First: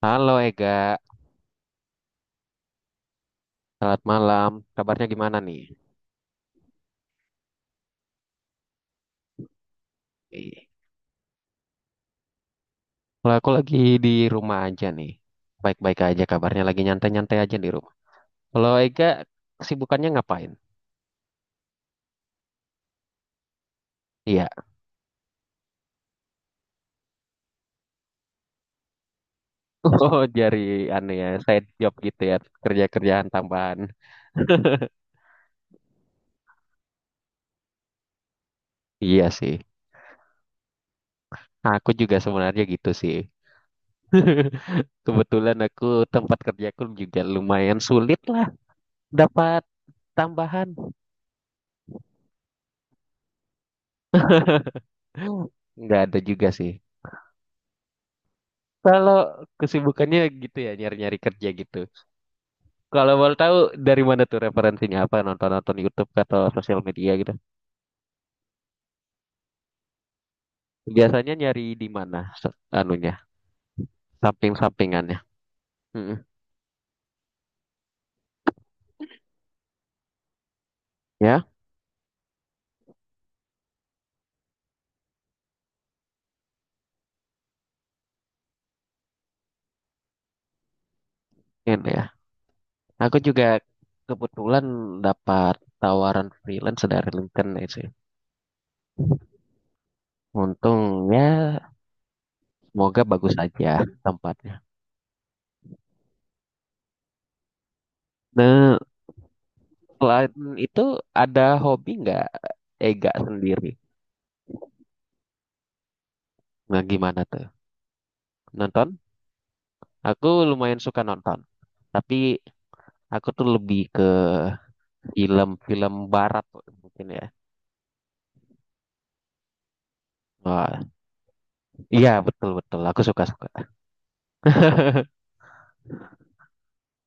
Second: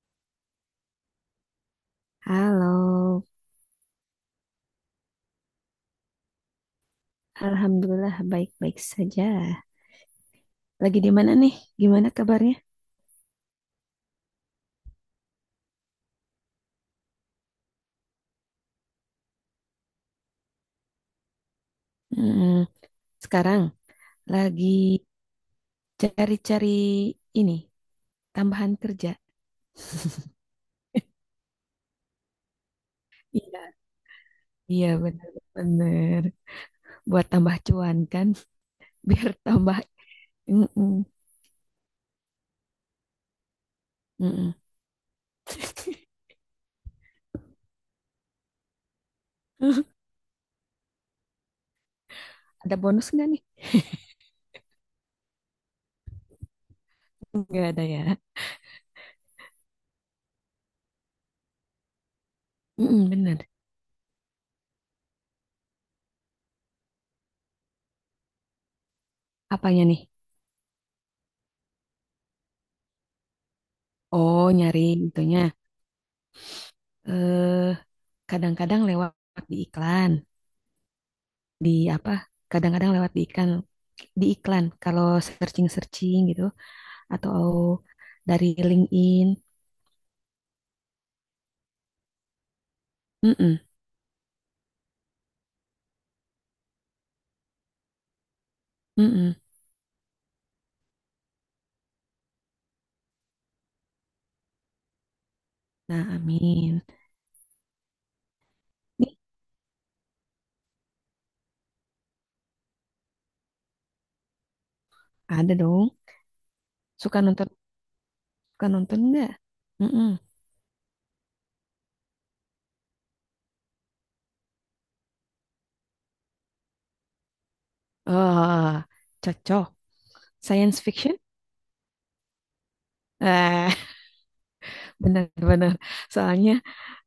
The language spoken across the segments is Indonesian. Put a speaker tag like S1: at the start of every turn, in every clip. S1: Halo Ega,
S2: Halo,
S1: selamat malam. Kabarnya gimana nih?
S2: Alhamdulillah baik-baik saja.
S1: Ih,
S2: Lagi di mana nih? Gimana kabarnya?
S1: kalau aku lagi di rumah aja nih. Baik-baik aja kabarnya, lagi nyantai-nyantai aja di rumah. Kalau Ega, kesibukannya ngapain?
S2: Hmm, sekarang
S1: Iya.
S2: lagi cari-cari ini, tambahan kerja.
S1: Oh, jadi aneh ya, side job gitu ya, kerja-kerjaan
S2: Iya,
S1: tambahan.
S2: iya benar-benar. Buat tambah cuan kan,
S1: Iya
S2: biar
S1: sih.
S2: tambah. Mm-mm,
S1: Aku juga sebenarnya gitu sih.
S2: mm-mm.
S1: Kebetulan aku tempat kerjaku juga lumayan sulit lah dapat tambahan.
S2: Ada bonus nggak nih?
S1: Nggak ada juga sih.
S2: Nggak ada ya.
S1: Kalau kesibukannya gitu ya, nyari-nyari kerja gitu.
S2: Mm-mm,
S1: Kalau mau
S2: bener.
S1: tahu dari mana tuh referensinya apa nonton-nonton YouTube atau sosial media gitu.
S2: Apanya nih?
S1: Biasanya nyari di mana anunya,
S2: Oh, nyari
S1: samping-sampingannya.
S2: itunya.
S1: Mm-mm.
S2: Eh, kadang-kadang lewat di iklan.
S1: Ya,
S2: Di apa Kadang-kadang lewat di iklan kalau searching searching gitu, atau dari LinkedIn.
S1: ini ya. Aku juga
S2: Mm-mm,
S1: kebetulan dapat tawaran freelance dari LinkedIn ya sih.
S2: mm-mm.
S1: Untung ya, semoga bagus aja tempatnya.
S2: Nah, amin
S1: Nah,
S2: nih.
S1: selain itu ada hobi nggak Ega sendiri?
S2: Ada dong.
S1: Nah,
S2: suka
S1: gimana tuh?
S2: nonton suka
S1: Nonton?
S2: nonton nggak? Mm.
S1: Aku lumayan suka nonton. Tapi aku tuh lebih ke film-film barat mungkin ya.
S2: Oh, cocok. Science
S1: Wah,
S2: fiction.
S1: iya betul betul. Aku suka suka.
S2: Eh, benar-benar. Soalnya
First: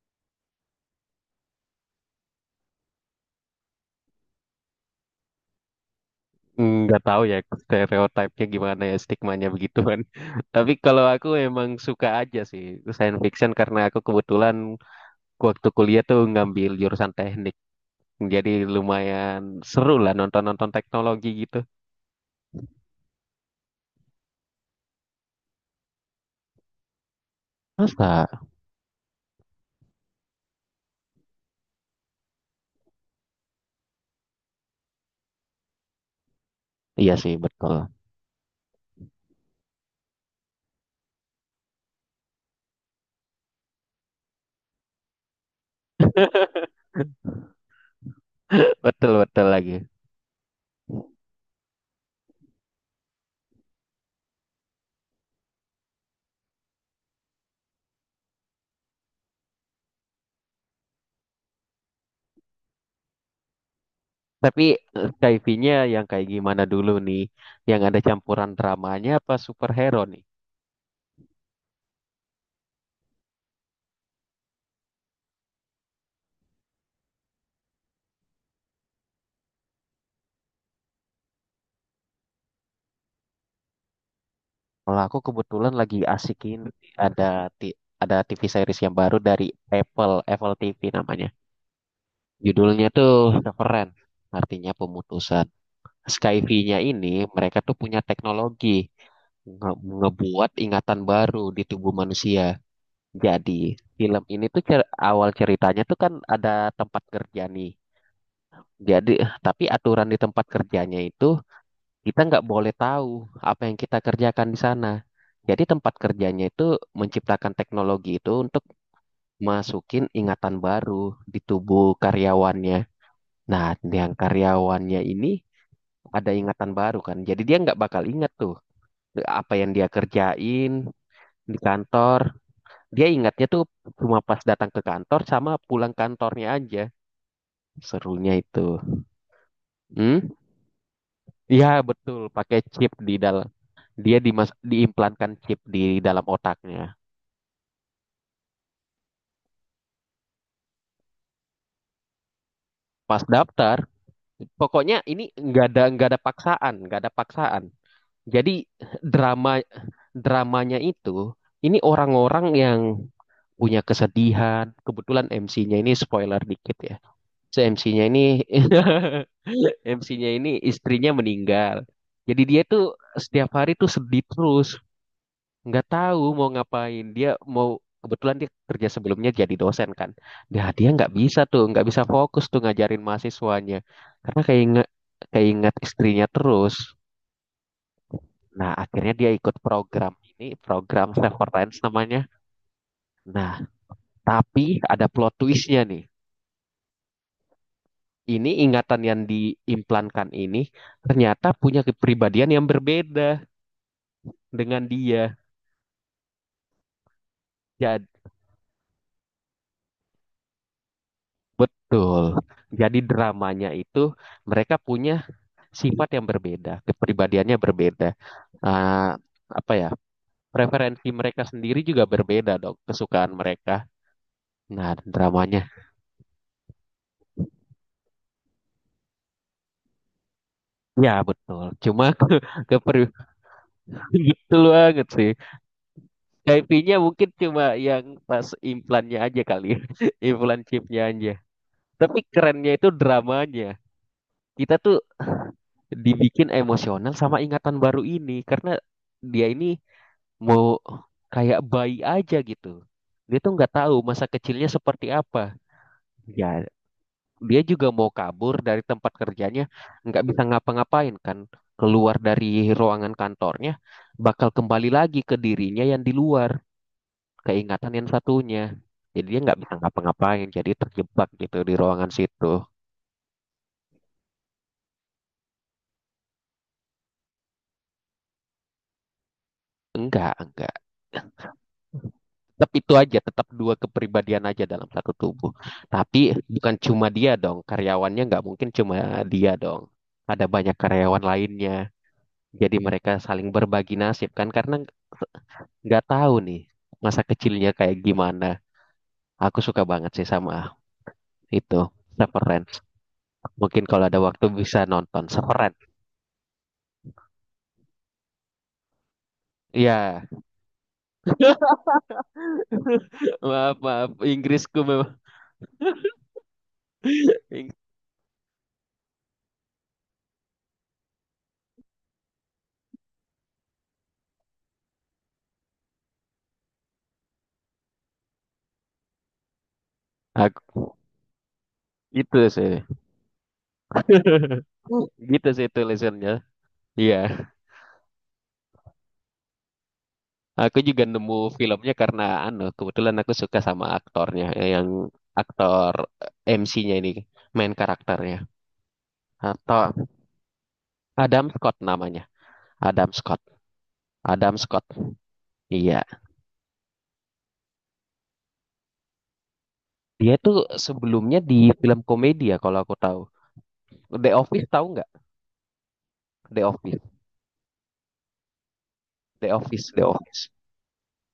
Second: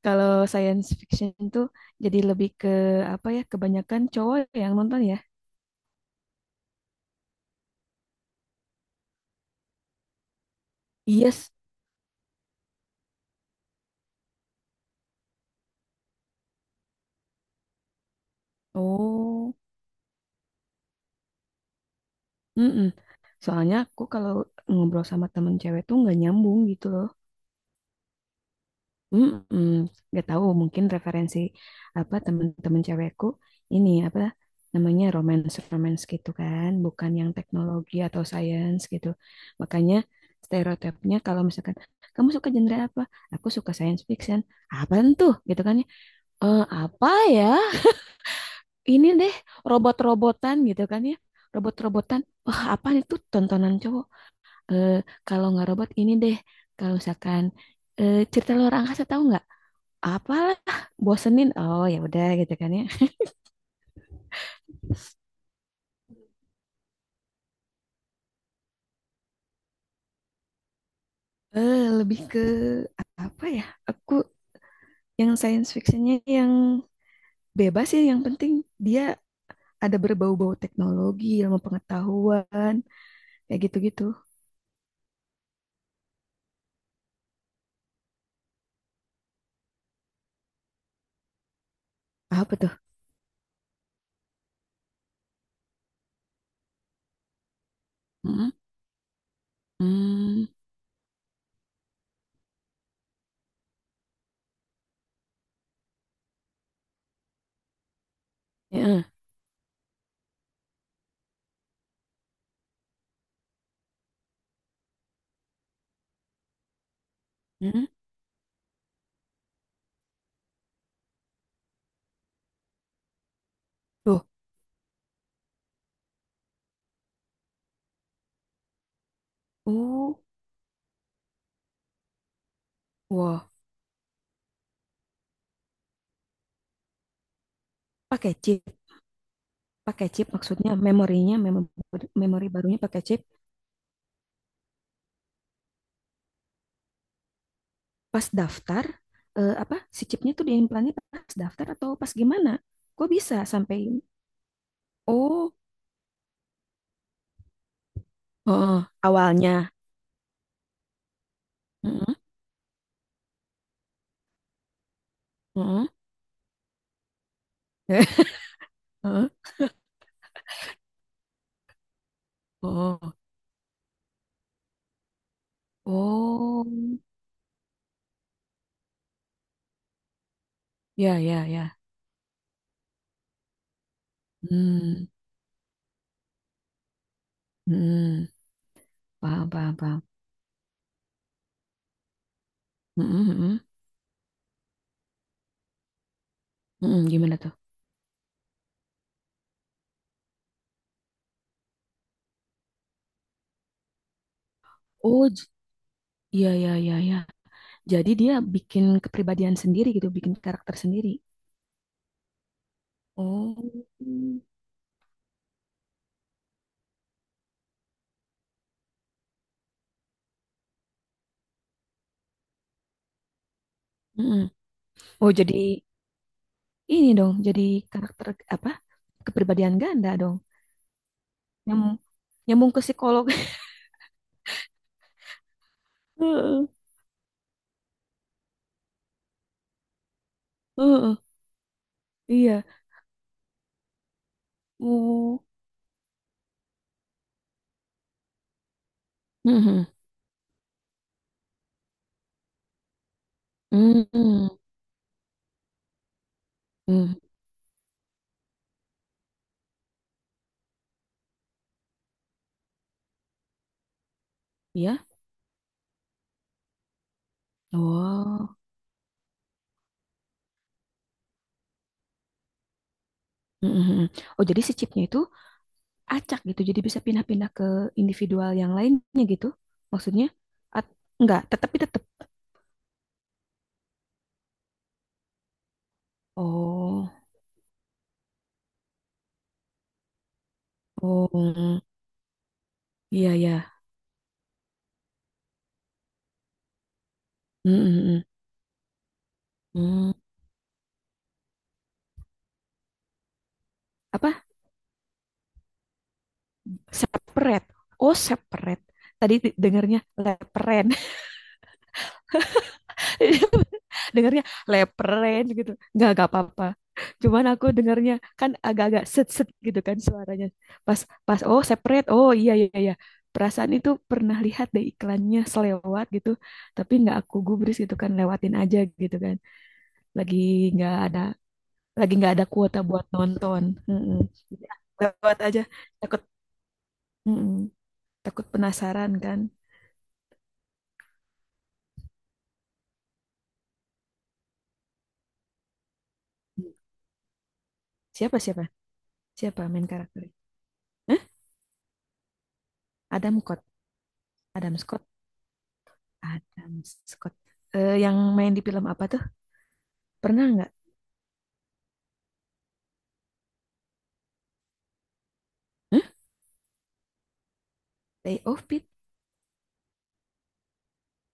S2: kalau science fiction tuh jadi lebih ke apa ya, kebanyakan cowok yang nonton ya.
S1: Nggak tahu ya stereotipnya gimana ya stigmanya begitu kan. Tapi kalau aku
S2: Yes.
S1: emang suka aja sih science fiction karena aku kebetulan waktu kuliah tuh ngambil jurusan teknik. Jadi lumayan
S2: Oh.
S1: seru lah nonton-nonton teknologi gitu.
S2: Mm-mm. Soalnya aku kalau ngobrol sama temen cewek tuh nggak nyambung gitu loh.
S1: Masa?
S2: Mm-mm. Nggak tahu, mungkin referensi apa temen-temen cewekku ini apa namanya romance romance gitu kan, bukan
S1: Iya
S2: yang
S1: sih betul.
S2: teknologi atau science gitu. Makanya stereotipnya kalau misalkan kamu suka genre apa? Aku suka science fiction. Apaan tuh? Gitu kan ya. Eh, apa ya? Ini
S1: Betul
S2: deh,
S1: betul lagi.
S2: robot-robotan gitu kan ya. Robot-robotan. Wah, apaan itu tontonan cowok? Eh, kalau nggak robot ini deh, kalau misalkan eh, cerita luar angkasa tahu nggak? Apalah, bosenin. Oh ya udah gitu kan ya.
S1: Tapi sci-fi-nya yang kayak gimana dulu nih? Yang ada campuran dramanya apa superhero nih?
S2: Eh, lebih ke apa ya? Aku yang science fictionnya yang bebas ya, yang penting dia ada berbau-bau teknologi, ilmu pengetahuan, kayak gitu-gitu.
S1: Kalau aku kebetulan lagi asikin ada ti- ada TV series yang baru dari Apple TV namanya.
S2: Apa tuh?
S1: Judulnya tuh Severance, artinya pemutusan. Skyview-nya ini mereka tuh punya
S2: Mm
S1: teknologi
S2: -mm.
S1: ngebuat ingatan baru di tubuh manusia. Jadi film ini tuh awal ceritanya tuh kan ada tempat kerja nih.
S2: Ya,
S1: Jadi tapi aturan di tempat kerjanya itu kita nggak boleh tahu apa yang kita kerjakan di sana. Jadi tempat kerjanya itu menciptakan
S2: mm.
S1: teknologi itu untuk masukin ingatan baru di tubuh karyawannya. Nah, yang
S2: Tuh,
S1: karyawannya ini ada ingatan baru kan. Jadi dia nggak bakal ingat tuh apa yang dia
S2: uh,
S1: kerjain di kantor. Dia ingatnya
S2: wah,
S1: tuh cuma pas datang ke kantor sama pulang kantornya aja. Serunya
S2: pakai
S1: itu.
S2: chip, pakai chip
S1: Hmm?
S2: maksudnya memorinya,
S1: Ya,
S2: memori,
S1: betul.
S2: memori
S1: Pakai
S2: barunya
S1: chip
S2: pakai
S1: di
S2: chip.
S1: dalam. Dia diimplankan chip di dalam otaknya.
S2: Pas daftar eh, apa si chipnya tuh diimplannya pas daftar atau pas gimana? Gue
S1: Pas
S2: bisa sampai
S1: daftar pokoknya ini
S2: oh.
S1: nggak ada paksaan nggak ada paksaan, jadi
S2: Heeh, awalnya.
S1: drama dramanya itu ini
S2: Heeh,
S1: orang-orang yang punya kesedihan, kebetulan MC-nya
S2: heeh,
S1: ini spoiler dikit ya, so MC-nya ini
S2: heeh,
S1: MC-nya ini istrinya meninggal. Jadi dia tuh
S2: oh,
S1: setiap hari tuh sedih terus, nggak tahu mau
S2: oh
S1: ngapain dia mau. Kebetulan dia kerja sebelumnya jadi dosen kan, nah dia nggak
S2: ya
S1: bisa
S2: ya
S1: tuh
S2: ya,
S1: nggak bisa fokus tuh ngajarin mahasiswanya karena keinget
S2: hmm,
S1: keinget istrinya terus.
S2: hmm,
S1: Nah akhirnya dia
S2: paham
S1: ikut
S2: paham paham.
S1: program ini, program Severance namanya.
S2: Heeh,
S1: Nah
S2: heeh,
S1: tapi ada plot twistnya nih,
S2: heeh, gimana tuh?
S1: ini ingatan yang diimplankan ini ternyata punya kepribadian yang berbeda dengan
S2: Oh,
S1: dia.
S2: ya ya iya ya.
S1: Jadi
S2: Jadi dia bikin kepribadian sendiri, gitu, bikin karakter sendiri.
S1: betul, jadi dramanya
S2: Oh,
S1: itu
S2: mm.
S1: mereka punya sifat yang berbeda, kepribadiannya berbeda. Ah, apa ya? Preferensi mereka sendiri juga berbeda dong, kesukaan mereka. Nah,
S2: Oh,
S1: dramanya.
S2: jadi ini dong, jadi karakter apa, kepribadian ganda dong.
S1: Ya, betul.
S2: Nyambung
S1: Cuma
S2: nyambung
S1: ke
S2: ke
S1: per-
S2: psikolog.
S1: gitu banget sih.
S2: Heeh,
S1: IP-nya mungkin cuma yang pas implannya aja kali. ya. Implan chipnya
S2: heeh,
S1: aja. Tapi
S2: iya,
S1: kerennya itu dramanya. Kita tuh
S2: oh.
S1: dibikin emosional sama ingatan baru ini karena dia ini
S2: Mhm.
S1: mau kayak bayi aja gitu. Dia tuh nggak tahu masa
S2: Mhm.
S1: kecilnya seperti apa. Ya,
S2: Mhm.
S1: dia juga mau kabur dari tempat kerjanya, nggak bisa ngapa-ngapain kan. Keluar dari ruangan kantornya, bakal kembali
S2: Iya,
S1: lagi ke dirinya yang di luar, keingatan yang
S2: oh.
S1: satunya. Jadi dia nggak bisa ngapa-ngapain, jadi terjebak gitu di ruangan situ.
S2: Mhm. Oh, jadi si chipnya itu acak gitu jadi bisa pindah-pindah ke individual yang lainnya gitu, maksudnya.
S1: Enggak, enggak.
S2: At- enggak, tetapi tetap.
S1: Tetap itu aja, tetap dua kepribadian aja dalam satu tubuh. Tapi bukan cuma
S2: Oh,
S1: dia dong, karyawannya nggak mungkin cuma dia dong. Ada banyak karyawan
S2: oh,
S1: lainnya. Jadi mereka
S2: iya
S1: saling
S2: ya.
S1: berbagi nasib kan karena nggak tahu nih masa kecilnya kayak gimana. Aku suka banget sih sama itu. Severance. Mungkin kalau ada
S2: Apa,
S1: waktu bisa nonton Severance.
S2: separate. Oh, separate. Tadi dengarnya
S1: Ya,
S2: leperen.
S1: maaf maaf
S2: Dengarnya
S1: Inggrisku memang.
S2: lepren gitu, nggak apa-apa, cuman aku
S1: Ing-
S2: dengarnya kan agak-agak set set gitu kan suaranya. Pas, pas, oh separate, oh iya iya iya. Perasaan itu pernah lihat deh iklannya selewat gitu, tapi nggak aku gubris, gitu kan, lewatin aja gitu kan. lagi nggak
S1: Aku
S2: ada lagi nggak
S1: itu
S2: ada
S1: sih.
S2: kuota buat nonton. Mm-mm. Jadi, lewat
S1: Gitu
S2: aja,
S1: sih
S2: takut.
S1: tulisannya. Iya.
S2: Mm-mm. Takut penasaran kan.
S1: Aku juga nemu filmnya karena anu, kebetulan aku suka sama aktornya, yang aktor MC-nya ini main karakternya
S2: Siapa siapa siapa main
S1: atau
S2: karakter? Hah?
S1: Adam Scott namanya. Adam
S2: Adam
S1: Scott,
S2: Scott,
S1: Adam
S2: Adam
S1: Scott,
S2: Scott,
S1: iya.
S2: Adam Scott. Eh, yang main di film apa tuh?
S1: Dia
S2: Pernah
S1: tuh
S2: nggak?
S1: sebelumnya di film komedi ya kalau aku tahu, The Office tahu nggak,
S2: Hah?
S1: The Office,
S2: Day of Pit?
S1: The Office, The Office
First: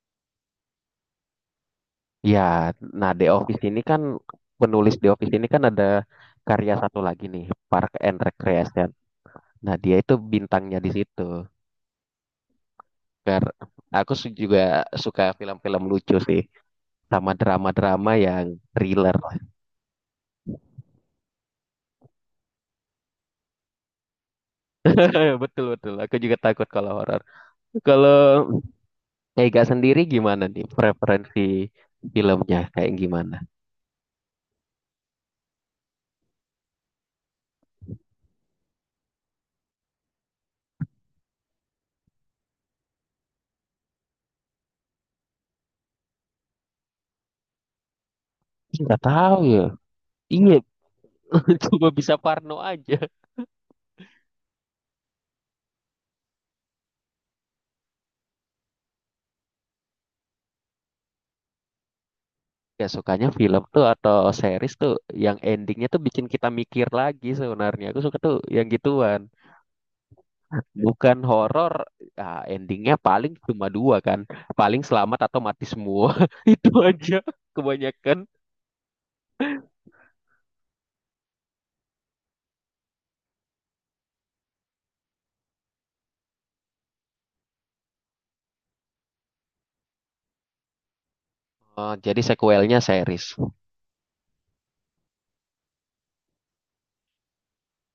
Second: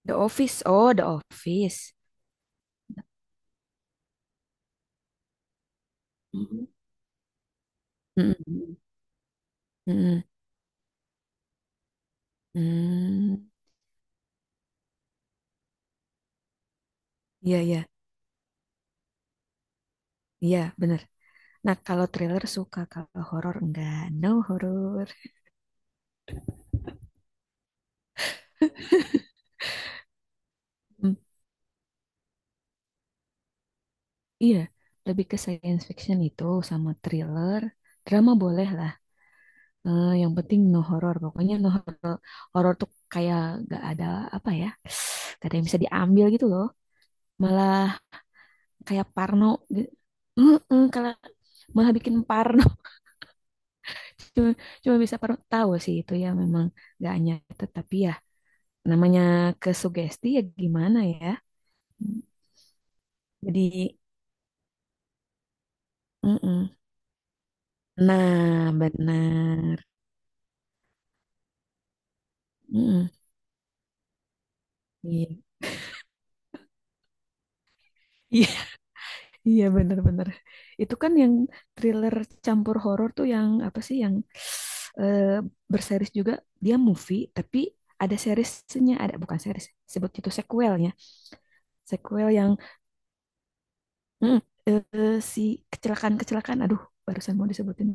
S2: The Office. Oh, The Office.
S1: ya. Nah The Office ini kan, penulis The Office ini kan ada
S2: Mhm.
S1: karya satu lagi nih, Park and
S2: Mm-mm.
S1: Recreation. Nah dia itu
S2: Mm-mm.
S1: bintangnya di situ.
S2: Mm.
S1: Kar- juga suka film-film lucu sih, sama
S2: Iya, iya.
S1: drama-drama yang thriller.
S2: Iya, bener. Nah, kalau thriller suka, kalau horor enggak. No horor.
S1: Betul betul. Aku juga takut kalau horor. Kalau Ega sendiri gimana nih
S2: Mm,
S1: preferensi filmnya kayak gimana?
S2: iya, lebih ke science fiction itu sama thriller. Drama boleh lah. Eh, yang penting no horor. Pokoknya no horor. Horor tuh kayak gak ada apa ya. Gak ada yang bisa diambil gitu loh. Malah
S1: Nggak
S2: kayak
S1: tahu
S2: Parno
S1: ya.
S2: gitu.
S1: Iya,
S2: Mm-mm, kalau
S1: cuma
S2: malah
S1: bisa
S2: bikin
S1: Parno
S2: Parno
S1: aja.
S2: cuma, cuma bisa Parno, tahu sih itu ya, memang gak nyata, tapi ya namanya kesugesti, ya gimana ya,
S1: Ya sukanya film tuh
S2: jadi
S1: atau series tuh yang endingnya tuh bikin kita
S2: mm-mm.
S1: mikir lagi sebenarnya. Aku suka tuh yang
S2: Nah,
S1: gituan.
S2: benar.
S1: Bukan horor, ah, endingnya
S2: Mm-mm.
S1: paling cuma dua kan. Paling selamat
S2: Iya,
S1: atau mati semua. Itu aja kebanyakan.
S2: iya. Iya, benar-benar. Itu kan yang thriller campur horor tuh, yang apa sih yang eh, berseris juga, dia movie tapi ada seriesnya, ada, bukan series, sebut itu sequelnya.
S1: Jadi
S2: Sequel yang
S1: sequelnya series.
S2: mm, eh, si kecelakaan-kecelakaan, aduh, barusan mau disebutin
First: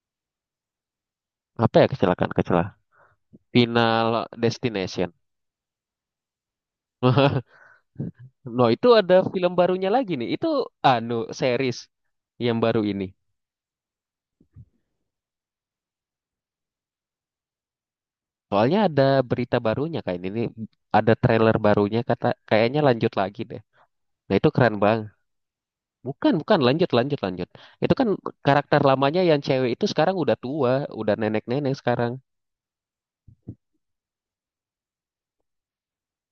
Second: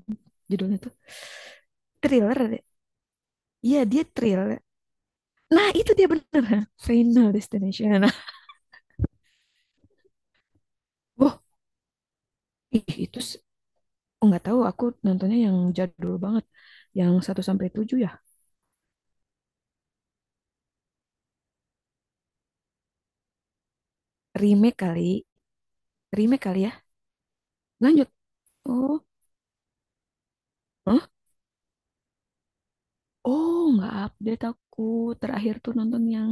S2: judulnya tuh,
S1: Apa ya, kecelakaan
S2: thriller deh.
S1: kecelakaan?
S2: Iya, dia
S1: Final
S2: thriller.
S1: Destination.
S2: Nah, itu dia bener. Final Destination. Nah,
S1: No, itu ada film barunya lagi nih. Itu anu
S2: wah,
S1: series yang baru
S2: ih,
S1: ini.
S2: itu nggak tahu. Aku nontonnya yang jadul banget, yang satu sampai 7 ya.
S1: Soalnya ada berita barunya kayak ini. Ada trailer barunya kata kayaknya lanjut lagi deh. Nah, itu
S2: Remake
S1: keren banget.
S2: kali,
S1: Bukan,
S2: remake
S1: bukan.
S2: kali ya.
S1: Lanjut, lanjut, lanjut. Itu kan
S2: Lanjut.
S1: karakter
S2: Oh,
S1: lamanya yang cewek itu sekarang udah tua,
S2: hah?
S1: udah nenek-nenek sekarang.
S2: Oh, nggak update aku. Terakhir tuh nonton yang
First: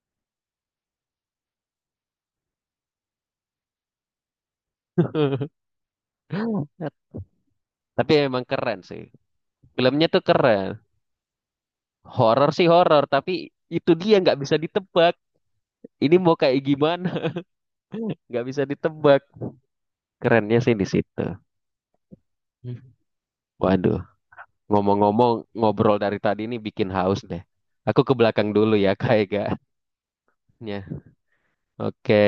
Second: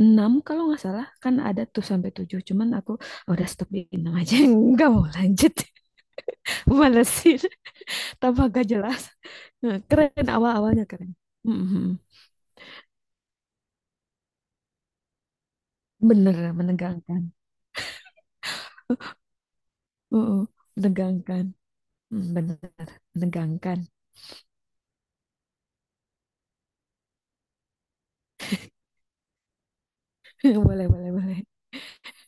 S2: 6 kalau nggak salah. Kan ada tuh sampai 7, cuman aku, "Oh, udah stop di 6 aja. Nggak mau lanjut." Malesin.
S1: Tapi emang
S2: Tambah gak
S1: keren sih.
S2: jelas. Nah,
S1: Filmnya tuh
S2: keren
S1: keren.
S2: awal-awalnya keren. Mhm.
S1: Horor sih horor, tapi itu dia nggak bisa ditebak. Ini mau
S2: Bener
S1: kayak gimana?
S2: menegangkan.
S1: Nggak bisa ditebak.
S2: uh
S1: Kerennya sih di situ.
S2: Menegangkan. Mm, bener
S1: Hmm.
S2: menegangkan.
S1: Waduh, ngomong-ngomong ngobrol dari tadi ini bikin haus deh. Aku ke belakang dulu ya, kayaknya.
S2: Boleh boleh boleh.
S1: Oke,